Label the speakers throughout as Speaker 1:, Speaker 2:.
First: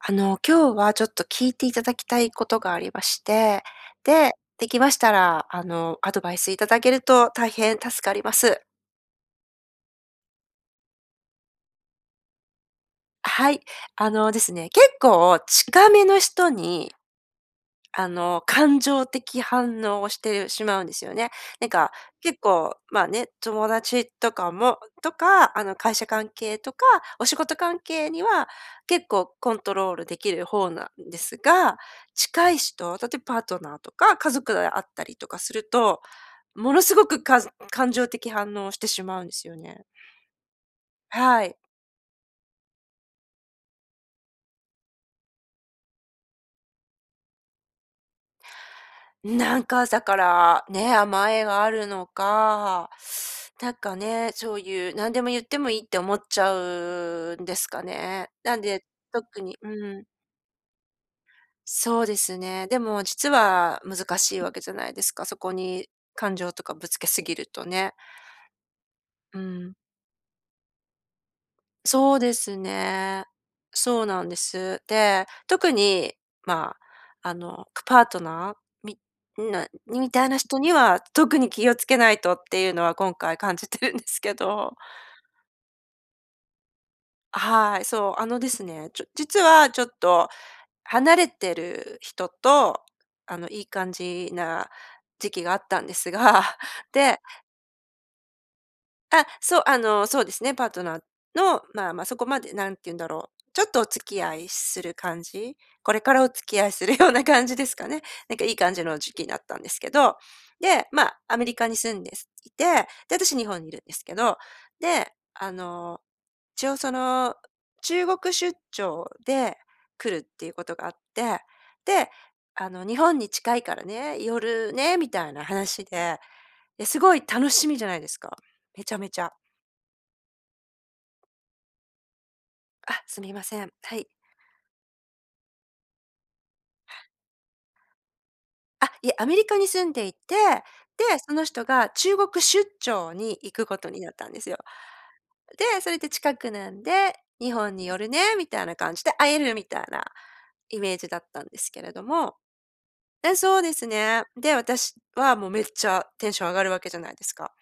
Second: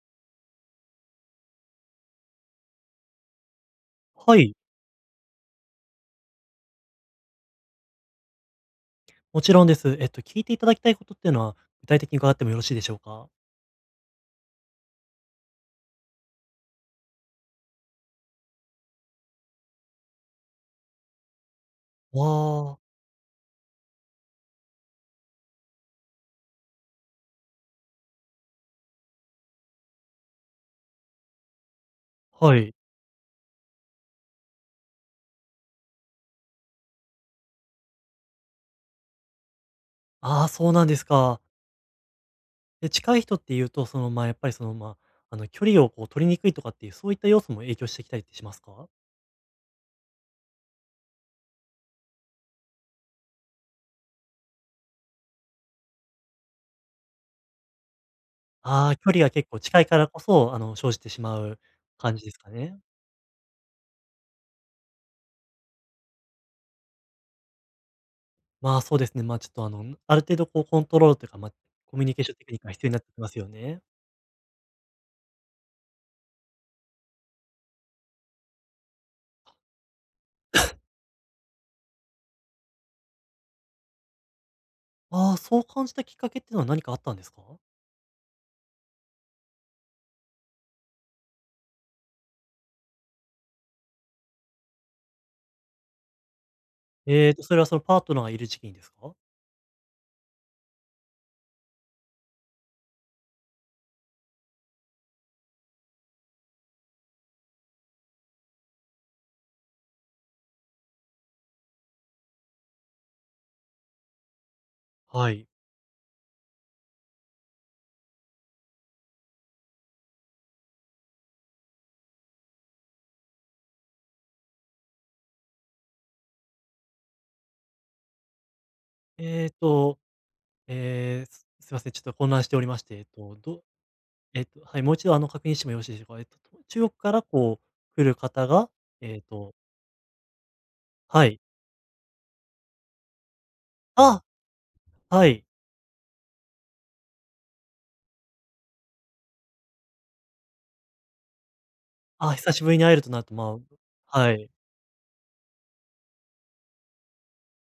Speaker 1: あの、今日はちょっと聞いていただきたいことがありまして。で、
Speaker 2: はい。
Speaker 1: できましたら、あの、アドバイスいただけると大変助かります。
Speaker 2: もちろんです。えっと、聞いていただきたいことっていうのは、具体的に伺ってもよろしいでしょうか？
Speaker 1: はい、あのですね、結構近めの人に、あの、感情的反応をしてしまうんですよね。なんか、結構、
Speaker 2: ああ。
Speaker 1: まあね、友達とかもとか、あの、会社関係とか、お仕事関係には、結構コントロールできる方なんですが、近
Speaker 2: は
Speaker 1: い
Speaker 2: い。
Speaker 1: 人、例えパートナーとか家族で会ったりとかすると、ものすごく、かずん感情的反応をしてしまうんですよね。
Speaker 2: ああ、そうなんですか。
Speaker 1: はい。
Speaker 2: で、近い人って言うと、その、まあ、やっぱり、その、ま、あの、距離をこう取りにくいとかっていうそういった要素も影響してきたりってしますか？
Speaker 1: なんか朝から、ね、甘えがあるのか、なんかね、そういう何でも言ってもいいって思っちゃうんですかね。なんで、
Speaker 2: ああ、距離が
Speaker 1: 特
Speaker 2: 結
Speaker 1: に
Speaker 2: 構
Speaker 1: う
Speaker 2: 近いか
Speaker 1: ーん。
Speaker 2: らこそ、あの、生じてしまう
Speaker 1: そうで
Speaker 2: 感じで
Speaker 1: す
Speaker 2: すか
Speaker 1: ね、で
Speaker 2: ね？
Speaker 1: も実は難しいわけじゃないですか、そこに感情とかぶつけすぎるとね。
Speaker 2: まあ、そうですね。ま、
Speaker 1: う
Speaker 2: ちょっと、あ
Speaker 1: ん。
Speaker 2: の、むある程度こうコントロールというか、ま、コミュ
Speaker 1: そ
Speaker 2: ニ
Speaker 1: う
Speaker 2: ケー
Speaker 1: で
Speaker 2: ションテク
Speaker 1: す
Speaker 2: ニックが必要になってき
Speaker 1: ね、
Speaker 2: ますよね。
Speaker 1: そうなんです。で、特に、まあ、あの、くパートナー？みんなにみたいな人に は、特に気を付けないとっていうのは、今回感じてるんですけど。
Speaker 2: ああ、そう感じたきっかけっていうのは何かあったんですか？
Speaker 1: はい、そう、あのですね、ちょ実はちょっと離れてる人と、あの、いい感じな時期があったんですが、で。
Speaker 2: えっと、それはそのパートナーがいる時期にですか？
Speaker 1: あ、そう、あの、そうですね、パートナーの、まあまあそこまで何て言うんだろう、ちょっとお付き合いする感じ？これからお付き合いするような感じですかね。なんかいい感じの時期なったんですけど。で、ま、アメリカに住んですいて、で、私日本にいるんですけど。で、
Speaker 2: はい。
Speaker 1: あの、一応その、中国出張で来るっていうことがあって、で、あの日本に近いからね、寄るね、みたいな話で、で、すごい楽しみじゃないですか、めちゃめちゃ。
Speaker 2: えっと、ええ、すいません、ちょっと混乱しておりまして、え
Speaker 1: あ。
Speaker 2: っ
Speaker 1: すみ
Speaker 2: と、
Speaker 1: ませ
Speaker 2: ど
Speaker 1: ん、はい。
Speaker 2: えっと、はい、もう一度、あの、確認してもよろしいでしょうか？えっとと、中国からこう来る方が、
Speaker 1: あ、いえ、
Speaker 2: えっ
Speaker 1: アメリ
Speaker 2: と
Speaker 1: カに住んでいて、で、
Speaker 2: は
Speaker 1: そ
Speaker 2: い。
Speaker 1: の人が中国出張に行くことになっ
Speaker 2: あっ！
Speaker 1: たんですよ。
Speaker 2: はい。
Speaker 1: で、それで近くなんで、日本に寄るね、みたいな感じで、会えるみたいなイメージだったんですけれど
Speaker 2: あ、
Speaker 1: も
Speaker 2: 久しぶりに会えるとなると、
Speaker 1: え、そ
Speaker 2: ま
Speaker 1: うですね。
Speaker 2: はい。
Speaker 1: で、私はもうめっちゃテンション上がるわけじゃないですか。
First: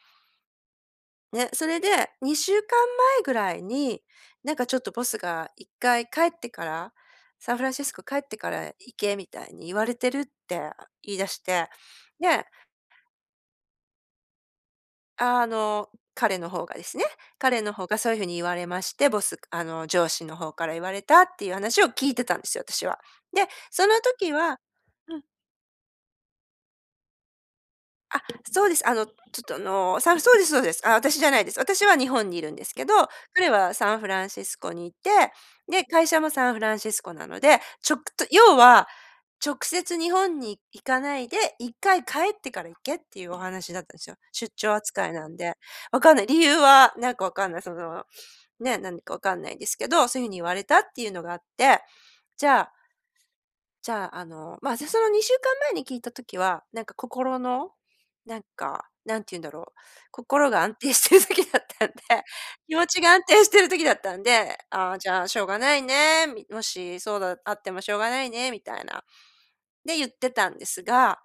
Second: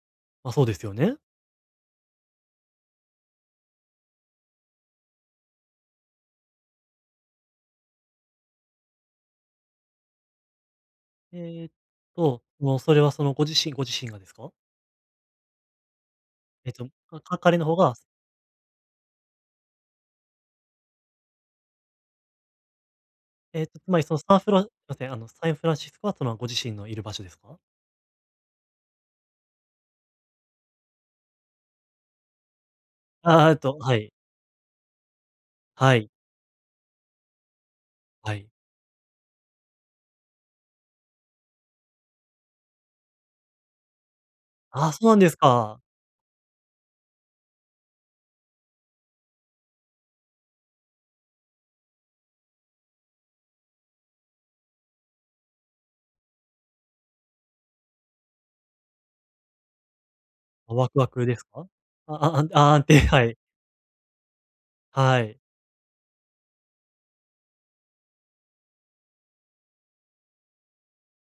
Speaker 2: ま、そうですよね。
Speaker 1: ね、それで2週間前ぐらいに、なんかちょっとボスが一回帰ってから、サンフランシスコ帰ってから行け、みたいに言われてるって言い出し
Speaker 2: え
Speaker 1: て、
Speaker 2: っと、
Speaker 1: で。
Speaker 2: も、それはそのご自身ご自身がですか？
Speaker 1: ああ、あの彼の方
Speaker 2: えっ
Speaker 1: がで
Speaker 2: と、
Speaker 1: すね、
Speaker 2: か彼
Speaker 1: 彼
Speaker 2: の
Speaker 1: の
Speaker 2: 方
Speaker 1: 方
Speaker 2: が。
Speaker 1: がそういう風に言われまして、ボスあの上司の方から言われたっていう話を聞いてたんですよ、私は。で、
Speaker 2: えっと
Speaker 1: そ
Speaker 2: つ
Speaker 1: の
Speaker 2: まりその
Speaker 1: 時
Speaker 2: サンフ
Speaker 1: は
Speaker 2: ラすみません、
Speaker 1: う
Speaker 2: あ
Speaker 1: ん。
Speaker 2: のサンフランシスコはっていうのはご自身のいる場所ですか？
Speaker 1: あ、そうです。あのちょっとあの、さそうですそうです。ああ、私じゃないです。私は日本にいるんですけど、彼
Speaker 2: ああ
Speaker 1: は
Speaker 2: と、
Speaker 1: サ
Speaker 2: は
Speaker 1: ンフ
Speaker 2: い。
Speaker 1: ランシスコにいて、で、
Speaker 2: は
Speaker 1: 会
Speaker 2: い。
Speaker 1: 社もサンフランシスコなので、ちょくと
Speaker 2: はい。
Speaker 1: 要は、直接日本に行かないで、1回帰ってから行けっていうお話だったんですよ。出張
Speaker 2: ああ、そ
Speaker 1: 扱
Speaker 2: う
Speaker 1: い
Speaker 2: なん
Speaker 1: な
Speaker 2: で
Speaker 1: ん
Speaker 2: す
Speaker 1: で。
Speaker 2: か。
Speaker 1: 分かんない、理由はなんか分かんない、その、ね、なんか分かんないんですけど、そういう風に言われたっていうのがあって、じゃあ、じゃあ、あの、まあ、私その2週間前に聞いた時は、なんか心の、なんか、何て言うんだろう、心が
Speaker 2: あ
Speaker 1: 安
Speaker 2: ワ
Speaker 1: 定
Speaker 2: クワ
Speaker 1: してる
Speaker 2: クです
Speaker 1: 時だっ
Speaker 2: か？
Speaker 1: たんで、
Speaker 2: ああ、あ
Speaker 1: 気
Speaker 2: 安
Speaker 1: 持
Speaker 2: 定、
Speaker 1: ちが安
Speaker 2: はい。
Speaker 1: 定してる時だったんで、ああ、じ
Speaker 2: は
Speaker 1: ゃあし
Speaker 2: い。
Speaker 1: ょうがないね、みもし、そうだ、あってもしょうがないね、みたいな。で言ってたんですが、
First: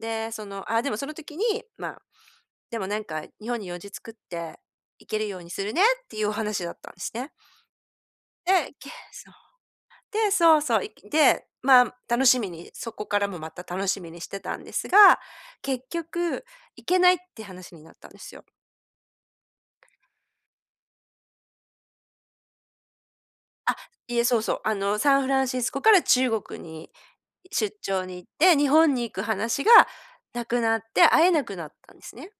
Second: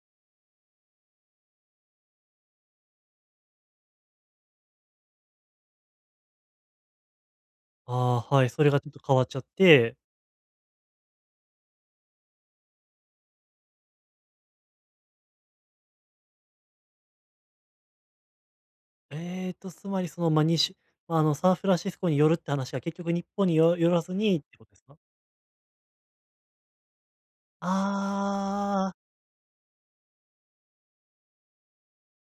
Speaker 1: で、その、あ、でもその時に、まあ、でもなんか日本に用事作って行けるようにするねっていうお話だったんですね。
Speaker 2: ああ、はい、それ
Speaker 1: で、
Speaker 2: がち
Speaker 1: け、
Speaker 2: ょっと変わっ
Speaker 1: そう。
Speaker 2: ちゃって。
Speaker 1: で、そうそう、で、まあ楽しみに、そこからもまた楽しみにしてたんですが、結局行けないって話になったんですよ。
Speaker 2: えっとつまりその、ま、にしゅま、あのサンフランシスコに寄るって話は結局日本に
Speaker 1: あ、
Speaker 2: よ寄らず
Speaker 1: いえ、そ
Speaker 2: に
Speaker 1: う
Speaker 2: っ
Speaker 1: そ
Speaker 2: て
Speaker 1: う、
Speaker 2: こと
Speaker 1: あ
Speaker 2: ですか？
Speaker 1: の、サンフランシスコから中国に、出張に行って、日
Speaker 2: あ
Speaker 1: 本
Speaker 2: あ。
Speaker 1: に行く話がなくなって会えなくなったんですね。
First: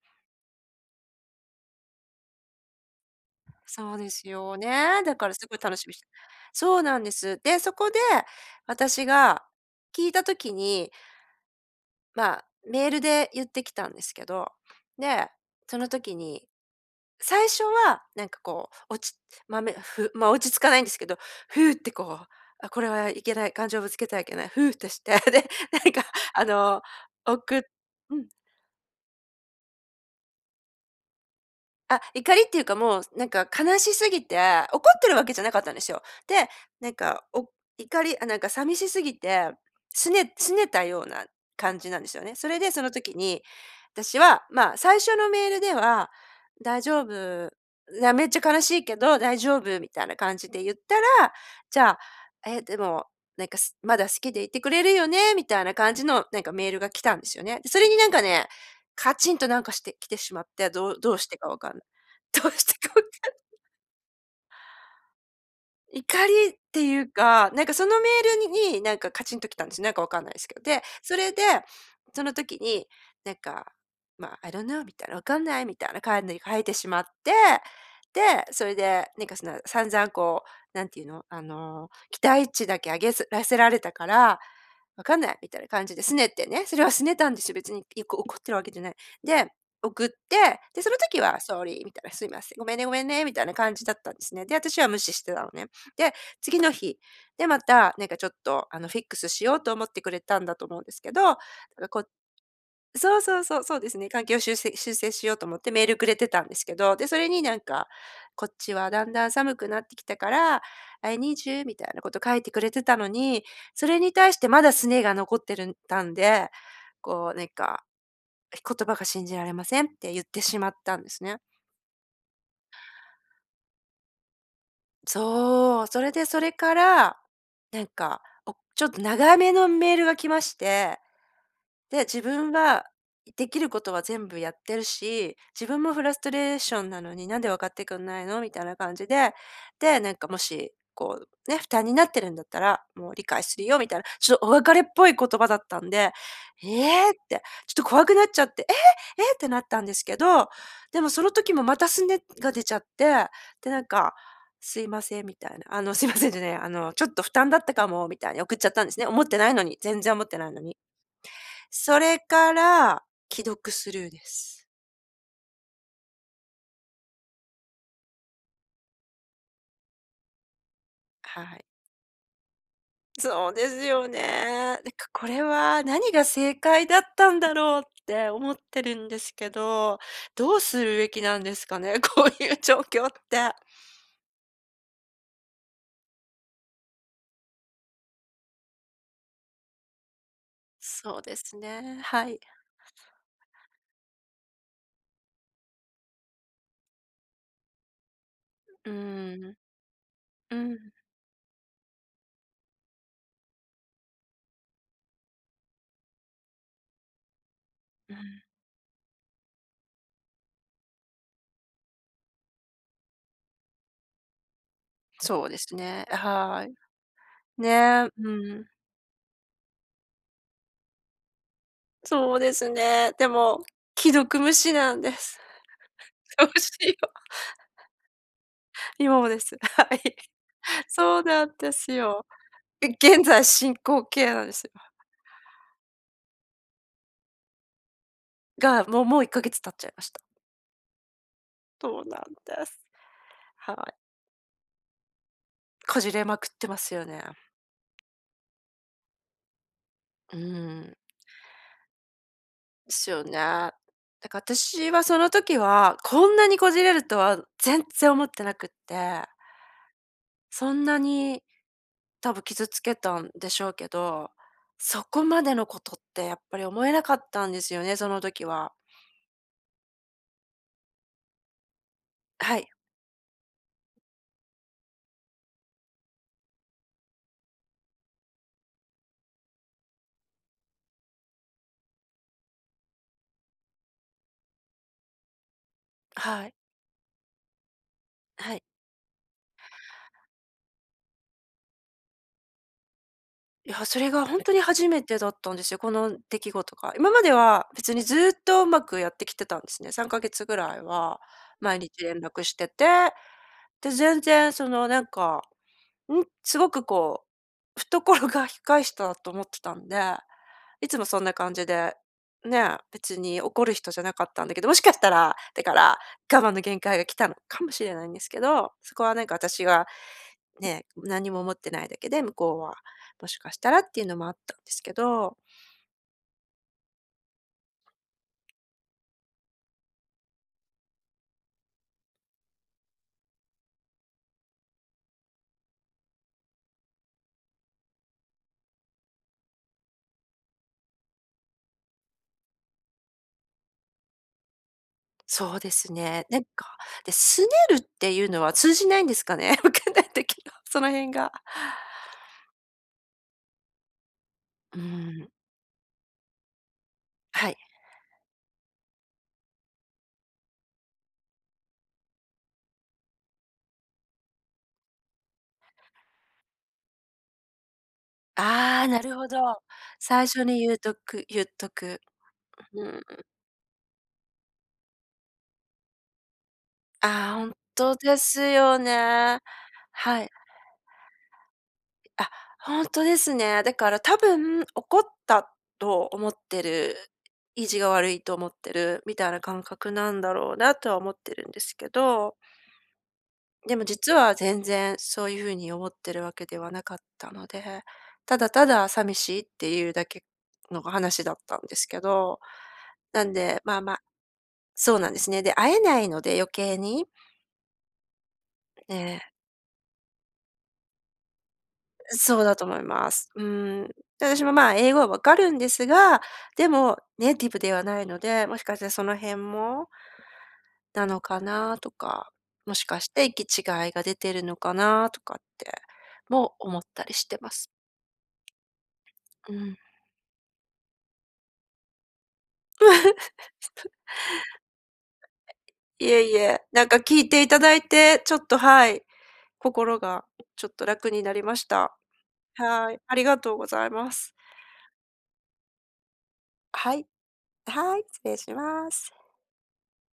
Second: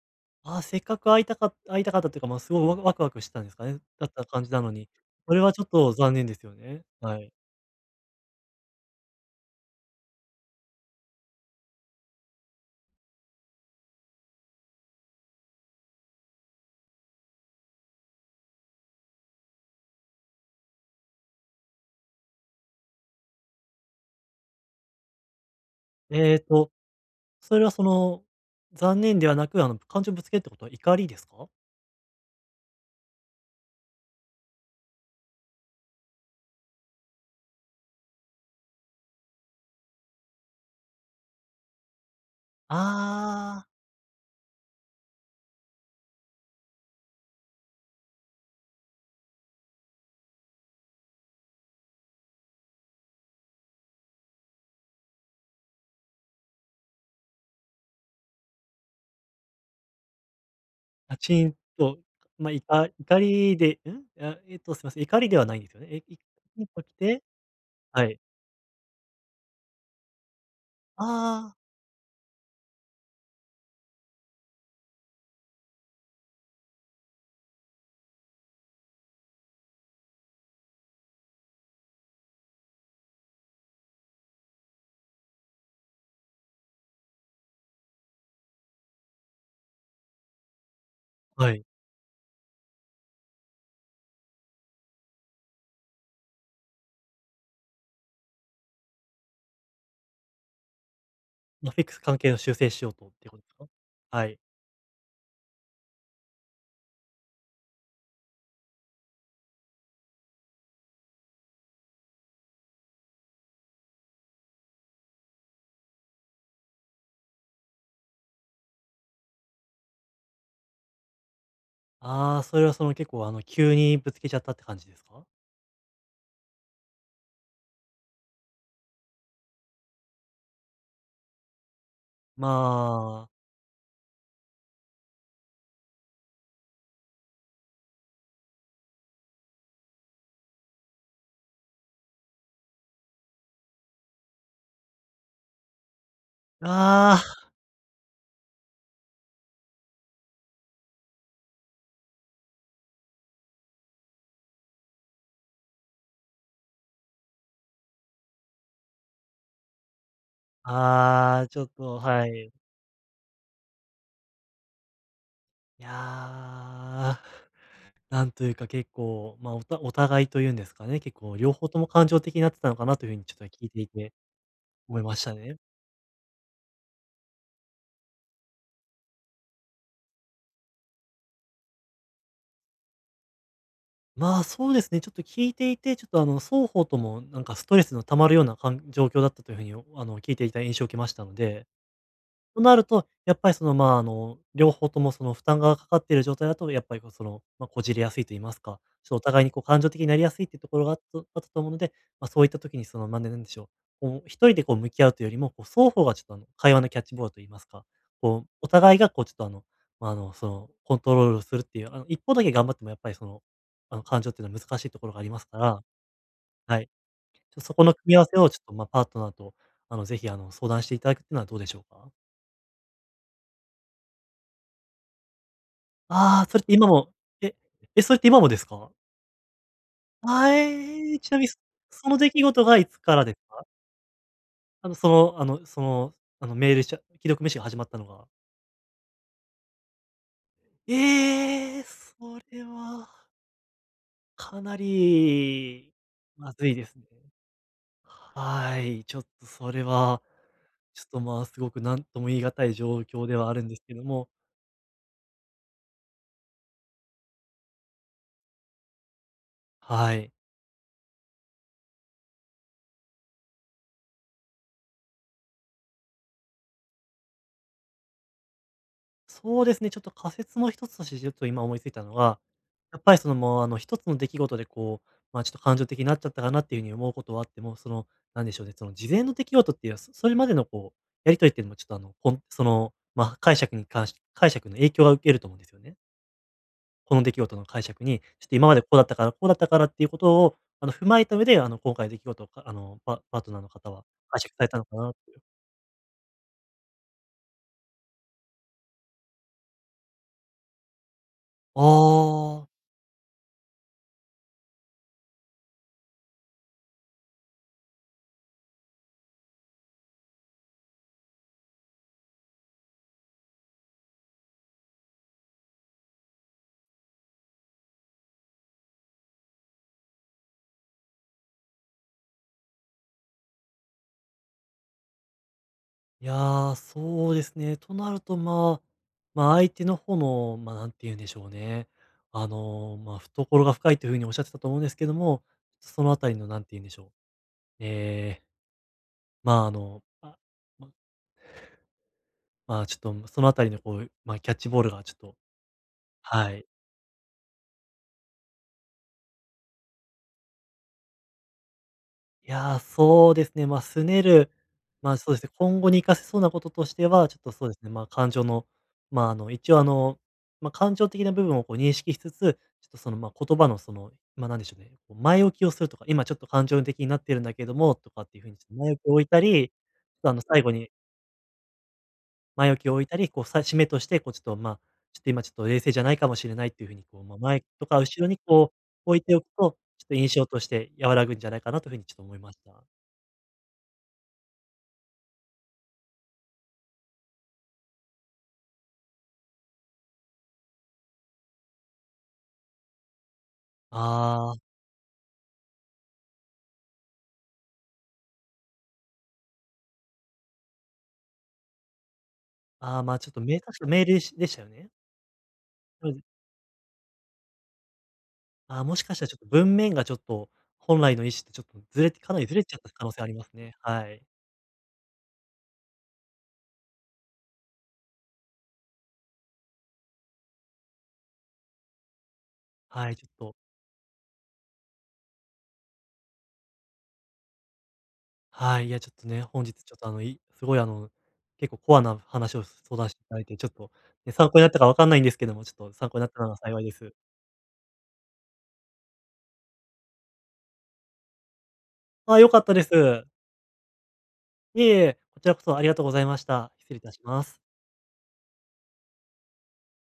Speaker 2: あ、せっかく会いたかっ会いたかったというか、まあ、すごいワワクワクしてたんですかね。
Speaker 1: そう
Speaker 2: だっ
Speaker 1: で
Speaker 2: た
Speaker 1: す
Speaker 2: 感じ
Speaker 1: よ
Speaker 2: なのに、
Speaker 1: ね、だから
Speaker 2: そ
Speaker 1: す
Speaker 2: れは
Speaker 1: ごい
Speaker 2: ちょっ
Speaker 1: 楽し
Speaker 2: と
Speaker 1: みし
Speaker 2: 残念ですよ
Speaker 1: そう
Speaker 2: ね。
Speaker 1: なんで
Speaker 2: はい。
Speaker 1: す。で、そこで、私が聞いた時にまあ、メールで言ってきたんですけど。で、その時に、最初はなんかこう、落ちま、めふま、落ち着かないんですけど、ふうってこう、あ、これはいけない、感情をぶつけてはいけない、ふうってして、で、なんか、
Speaker 2: えっ
Speaker 1: あ
Speaker 2: と、
Speaker 1: の、お
Speaker 2: それ
Speaker 1: く
Speaker 2: はそ
Speaker 1: う
Speaker 2: の
Speaker 1: ん。
Speaker 2: 残念ではなく、あの感情ぶつけるってことは怒りですか？
Speaker 1: あ、怒りっていうかもう、なんか悲しすぎて、怒ってるわけじゃなかったんですよ。で、なんか、お怒り、あ、なんか寂しすぎて、すね拗ねたような感じなんですよね。それでその時に、
Speaker 2: あ。
Speaker 1: 私は、まあ、最初のメールでは「大丈夫、う、や、めっちゃ悲しいけど大丈夫」みたいな感じで言ったら、じゃあ、「え、でも、なんか、すまだ好きでいてくれるよね」みたいな感じのなんかメールが来たんですよね。で、それになんかね、カチンとなんかしてきてしまって、どうど
Speaker 2: カ
Speaker 1: うして
Speaker 2: チ
Speaker 1: か
Speaker 2: ン
Speaker 1: わかんない。
Speaker 2: と、
Speaker 1: どう
Speaker 2: ま、い
Speaker 1: して
Speaker 2: た
Speaker 1: かわかん
Speaker 2: 怒
Speaker 1: ない。
Speaker 2: りで、うん？あ、えっとすいません。怒りではないんですよね。え、い
Speaker 1: 怒りっ
Speaker 2: [unintelligible]
Speaker 1: て
Speaker 2: とき
Speaker 1: いう
Speaker 2: て
Speaker 1: か、なんかその
Speaker 2: は
Speaker 1: メ
Speaker 2: い。
Speaker 1: ールになんかカチンときたんです。なんか分かんないっすけど。で、それで、
Speaker 2: ああ。
Speaker 1: その時に、なんか、まあ、I don't know みたいな、分かんないみたいな感で書いてしまって、で、それでなんかその散々こう、何て言うの、あの、期待値だけ上げずらせられたから、分かんない、みたいな感じで拗ねてね、それは拗ねたんですよ、別に、いこう、怒ってるわけじゃない。で、送って、で、その時は
Speaker 2: はい。
Speaker 1: Sorry みたいな、すいません、ごめんねごめんねみたいな感じだったんですね。で、私は無視してたのね。で、次の日、で、また、なんかちょっとあの、フィックスしようと思ってくれたんだと思うんですけど、う、
Speaker 2: あ、フィックス、
Speaker 1: こう
Speaker 2: 関係の修正しようとっ
Speaker 1: そう
Speaker 2: てこ
Speaker 1: そ
Speaker 2: と
Speaker 1: う
Speaker 2: です
Speaker 1: そう、
Speaker 2: か？
Speaker 1: そうですね。
Speaker 2: は
Speaker 1: 関係
Speaker 2: い。
Speaker 1: を修正修正しようと思ってメールくれてたんですけど、で、それになんか、こっちはだんだん寒くなってきたから、I need you みたいなこと書いてくれてたのに、それに対してまだ拗ねが残ってるんたんで、こうなんか、「え、言葉が信じられません」って言ってしまったんですね。
Speaker 2: ああ、それはその結構あの急にぶつけちゃったって感じですか？
Speaker 1: そう。それでそれから、なんか、おちょっと長めのメールが来まして。で、自
Speaker 2: ま
Speaker 1: 分は、
Speaker 2: あ。
Speaker 1: いできることは全部やってるし、自分もフラストレーションなのに何で分かってくんないのみたいな感じで、で、なんかもし、こう、ね、負担になってるんだったら、もう理解するよみたいな、ちょっとお別れっぽい言葉だったんで、ええっ
Speaker 2: あ
Speaker 1: て、
Speaker 2: あ。
Speaker 1: ちょっと怖くなっちゃって、え、えってなったんですけど、でもその時もまた拗ねが出ちゃって、でなんか、すいませんみたいな、あの、すいませんじゃないわ、あの、ちょっと負担だったかも、みたいに送っちゃったんですね。思ってないのに、全然思ってないのに。
Speaker 2: ああ、ちょっ
Speaker 1: そ
Speaker 2: と
Speaker 1: れ
Speaker 2: はい。
Speaker 1: から、既読スルーです。
Speaker 2: いや。なんというか結構、ま、おたお互いと言うんですかね。結構
Speaker 1: は
Speaker 2: 両
Speaker 1: い。
Speaker 2: 方とも感情的になってたのかなという風にちょっと
Speaker 1: そうで
Speaker 2: 聞い
Speaker 1: す
Speaker 2: てい
Speaker 1: よ
Speaker 2: て、
Speaker 1: ね。なん
Speaker 2: 思い
Speaker 1: か
Speaker 2: まし
Speaker 1: こ
Speaker 2: た
Speaker 1: れ
Speaker 2: ね。
Speaker 1: は、何が正解だったんだろうって思ってるんですけど、どうするべきなんですかね、こういう状況って。
Speaker 2: まあそうですね、ちょっと聞いていて、ちょっとあの双方ともなんかストレスの溜まるようなかん状況だったという風に、お、あの聞いていた印象を受けまし
Speaker 1: そう
Speaker 2: たの
Speaker 1: です
Speaker 2: で。
Speaker 1: ね、はい。
Speaker 2: となると、やっぱりそのまあの、両方ともその負担がかかっている状態だとやっぱり、まあ、その、ま、こじれやすいと言いますか、
Speaker 1: う
Speaker 2: ちょ、お互いに
Speaker 1: ん。
Speaker 2: こう感情的になりやすいっ
Speaker 1: う
Speaker 2: ていうところ
Speaker 1: ん。
Speaker 2: があっとあったと思うので、ま、そういった時にその、まあ、ね、で、なんでしょう、こう、一人でこう向き合うというよりも、双方がちょっとあの、会話のキャッチボールと言いますか、
Speaker 1: うん。
Speaker 2: こうお互いがこうちょっとあの、まあ、あの、その、コントロールをするっていう、あの一方だけ頑張ってもやっぱりその、あの感情っていうのは難しいところがありま
Speaker 1: そ
Speaker 2: す
Speaker 1: う
Speaker 2: か
Speaker 1: です
Speaker 2: ら。
Speaker 1: ね、あ、はい。
Speaker 2: はい。そこの組
Speaker 1: ね、
Speaker 2: み合わ
Speaker 1: う
Speaker 2: せをちょっ
Speaker 1: ん。
Speaker 2: とまあパートナーと、あの是非あの、相談していただくっていうのはどうでしょうか？
Speaker 1: そうですね、でも、既読無視なんです。
Speaker 2: あ
Speaker 1: ど
Speaker 2: あ、
Speaker 1: う
Speaker 2: それって
Speaker 1: し
Speaker 2: 今
Speaker 1: よ
Speaker 2: も、
Speaker 1: う。
Speaker 2: え？え、それって今もですか？
Speaker 1: 今もです。はい。
Speaker 2: は
Speaker 1: そ
Speaker 2: い、
Speaker 1: う
Speaker 2: ちなみ
Speaker 1: な
Speaker 2: に、
Speaker 1: んです
Speaker 2: その
Speaker 1: よ。
Speaker 2: 出来事が
Speaker 1: え、
Speaker 2: いつか
Speaker 1: 現
Speaker 2: らです
Speaker 1: 在
Speaker 2: か？
Speaker 1: 進行形なんですよ。
Speaker 2: あの、その、あの、その、あのメールしゃ既読無視が始まったのが
Speaker 1: が、もうもう1か月経っちゃいました。
Speaker 2: ええ、
Speaker 1: そうなん
Speaker 2: それ
Speaker 1: です。
Speaker 2: は
Speaker 1: はい。
Speaker 2: かなり、
Speaker 1: こじれまくっ
Speaker 2: ま
Speaker 1: て
Speaker 2: ずい
Speaker 1: ま
Speaker 2: で
Speaker 1: す
Speaker 2: す
Speaker 1: よ
Speaker 2: ね。
Speaker 1: ね。
Speaker 2: はい、ちょっとそれは、
Speaker 1: うん。
Speaker 2: ちょっと、まあすごく何とも言い難い
Speaker 1: で
Speaker 2: 状
Speaker 1: すよ
Speaker 2: 況
Speaker 1: ね。
Speaker 2: ではあるん
Speaker 1: だ
Speaker 2: ですけども。
Speaker 1: から私はその時は、こんなにこじれるとは、全然思ってなくって。
Speaker 2: はい。
Speaker 1: そんなに、多分傷つけたんでしょうけど、そこまでのことってやっぱり思えなかったんですよね、その時は。
Speaker 2: そうですね。ちょっと仮説の一つとしてちょっと今思いついたのは、
Speaker 1: はい。
Speaker 2: やっぱりそのもうあの一つの出来事でこう、ま、ちょっと感情的になっちゃったかなっていう風に思うことはあっても、その、なんでしょうね、その事前の出来事っていうのはそそれまでのこう、やり取りっていうのもちょっとあの、ほんその、ま、解釈に関し解釈の影響を受けると思うんですよね。
Speaker 1: はい。
Speaker 2: この出来事の解釈に、ちょっ
Speaker 1: は
Speaker 2: と
Speaker 1: い。
Speaker 2: 今までこうだったからこうだったからっていうことを、あの、踏まえた上で、あの、今回の出来事を、あの、パパートナーの
Speaker 1: いや、
Speaker 2: 方
Speaker 1: そ
Speaker 2: は
Speaker 1: れがほ
Speaker 2: 解
Speaker 1: んと
Speaker 2: 釈
Speaker 1: に
Speaker 2: されたの
Speaker 1: 初
Speaker 2: か
Speaker 1: め
Speaker 2: なっ
Speaker 1: てだ
Speaker 2: て
Speaker 1: っ
Speaker 2: いう。
Speaker 1: たんですよ、この出来事が。今までは別にずっとうまくやってきてたんですね。3か月ぐらいは毎日連絡し
Speaker 2: あ
Speaker 1: て
Speaker 2: あ。
Speaker 1: て、で、全然そのなんか、ん、すごくこう、懐が深い人だと思ってたんで、いつもそんな感じで、ね、別に怒る人じゃなかったんだけど、もしかしたら、だから、我慢の限界が来たのかもしれないんですけど、そこはなんか私が、ね、何も思ってないだけで、向こうは、もしかしたらっていうのもあったんですけど。
Speaker 2: いや、そうですね。となると、まあ、ま、相手の方の、ま、なんて言うんでしょうね。あの、ま、懐が深いという風におっしゃってたと思うんですけども、そのあたりの何て言うんでしょう、ええまあ、あの、あ、ままあ、ちょっと、ん、そのあたりのこう、ま、キャッチボールがちょっと
Speaker 1: そうですね。なん
Speaker 2: は
Speaker 1: か、
Speaker 2: い。
Speaker 1: で、すねるっていうのは通じないんですかね？わかんない時の、その辺が
Speaker 2: いや、そうですね。ま、すねる、
Speaker 1: う
Speaker 2: ま、
Speaker 1: ん。
Speaker 2: そうですね、今後に活かせそうなこととしては、ちょっ
Speaker 1: は
Speaker 2: と
Speaker 1: い。
Speaker 2: そうですね、まあ、感情の、まあ、あの、一応あの、ま、感情的な部分をこう認識しつつ、ちょっとその、ま、言葉のその、ま、なんでしょうね、こう前置きをするとか、今ちょっと感情的になっているんだけども、とかっていう風にちょっ
Speaker 1: あ
Speaker 2: と
Speaker 1: あ、
Speaker 2: 前
Speaker 1: な
Speaker 2: 置き
Speaker 1: る
Speaker 2: を置
Speaker 1: ほ
Speaker 2: い
Speaker 1: ど、
Speaker 2: たり、
Speaker 1: 最
Speaker 2: あの、
Speaker 1: 初に
Speaker 2: 最後
Speaker 1: 言う
Speaker 2: に
Speaker 1: とく言っとく、
Speaker 2: 前置
Speaker 1: う
Speaker 2: きを置
Speaker 1: ん。
Speaker 2: いたり、こうさ締めとしてこうちょっと、ま、ちょっと、今ちょっと冷静じゃないかもしれないという風にこう、
Speaker 1: あ
Speaker 2: ま、
Speaker 1: あ、ほん
Speaker 2: 前と
Speaker 1: と
Speaker 2: か
Speaker 1: で
Speaker 2: 後ろに
Speaker 1: す
Speaker 2: こう
Speaker 1: よ
Speaker 2: 置いて
Speaker 1: ね、
Speaker 2: おくと、ちょっと
Speaker 1: は
Speaker 2: 印
Speaker 1: い。
Speaker 2: 象として和らぐんじゃないかなという風にちょっと
Speaker 1: あ、
Speaker 2: 思いました。
Speaker 1: ほんとですね。だから多分怒ったと思ってる、意地が悪いと思ってるみたいな感覚なんだろうなとは思ってるんですけど。でも、実は
Speaker 2: ああ。
Speaker 1: 全然そういう風に思ってるわけではなかったので、ただたださみしいっていうだけの話だったんですけど、
Speaker 2: ああ、ま、
Speaker 1: な
Speaker 2: ちょ
Speaker 1: ん
Speaker 2: っとメ
Speaker 1: で、ま
Speaker 2: 確
Speaker 1: あ
Speaker 2: か
Speaker 1: まあ
Speaker 2: メールしでしたよね？
Speaker 1: そうなんですね。で、会えな
Speaker 2: う
Speaker 1: いの
Speaker 2: ん。
Speaker 1: で、余計に。
Speaker 2: ああ、
Speaker 1: え
Speaker 2: もしかし
Speaker 1: え。
Speaker 2: たらちょっと、文面がちょっと、本来の意思ちょっとずれ
Speaker 1: う、
Speaker 2: てか
Speaker 1: そ
Speaker 2: な
Speaker 1: う
Speaker 2: りず
Speaker 1: だ
Speaker 2: れ
Speaker 1: と
Speaker 2: ち
Speaker 1: 思
Speaker 2: ゃっ
Speaker 1: い
Speaker 2: た可
Speaker 1: ま
Speaker 2: 能性あ
Speaker 1: す。
Speaker 2: り
Speaker 1: う
Speaker 2: ますね。
Speaker 1: ーん、
Speaker 2: はい。
Speaker 1: で、私も、まあ、英語は分かるんですが、でもネイティブではないので、もしかしたらその辺もなのかなとか、もしかし
Speaker 2: はい、ち
Speaker 1: て
Speaker 2: ょっ
Speaker 1: 行
Speaker 2: と
Speaker 1: き違いが出てるのかな？とかって、も思ったりしてます。
Speaker 2: はい、いや、ちょっとね、
Speaker 1: う
Speaker 2: 本日
Speaker 1: ん。
Speaker 2: ちょっと、あの、いすごい、あの、結構コアな話を相談していただいて、ちょっと、ね、参考になったかわかんないんですけども、ちょっと
Speaker 1: い
Speaker 2: 参考に
Speaker 1: え
Speaker 2: なっ
Speaker 1: い
Speaker 2: たなら
Speaker 1: え、
Speaker 2: 幸い
Speaker 1: なん
Speaker 2: で
Speaker 1: か
Speaker 2: す。
Speaker 1: 聞いていただいて、ちょっと、はい、心がちょっと楽になりました。
Speaker 2: あ、良かったで
Speaker 1: はい、あり
Speaker 2: す。
Speaker 1: がとうございます。
Speaker 2: いえいえ、こちらこそありがとうございました。失
Speaker 1: は
Speaker 2: 礼い
Speaker 1: い。
Speaker 2: たします。
Speaker 1: はい、失礼します。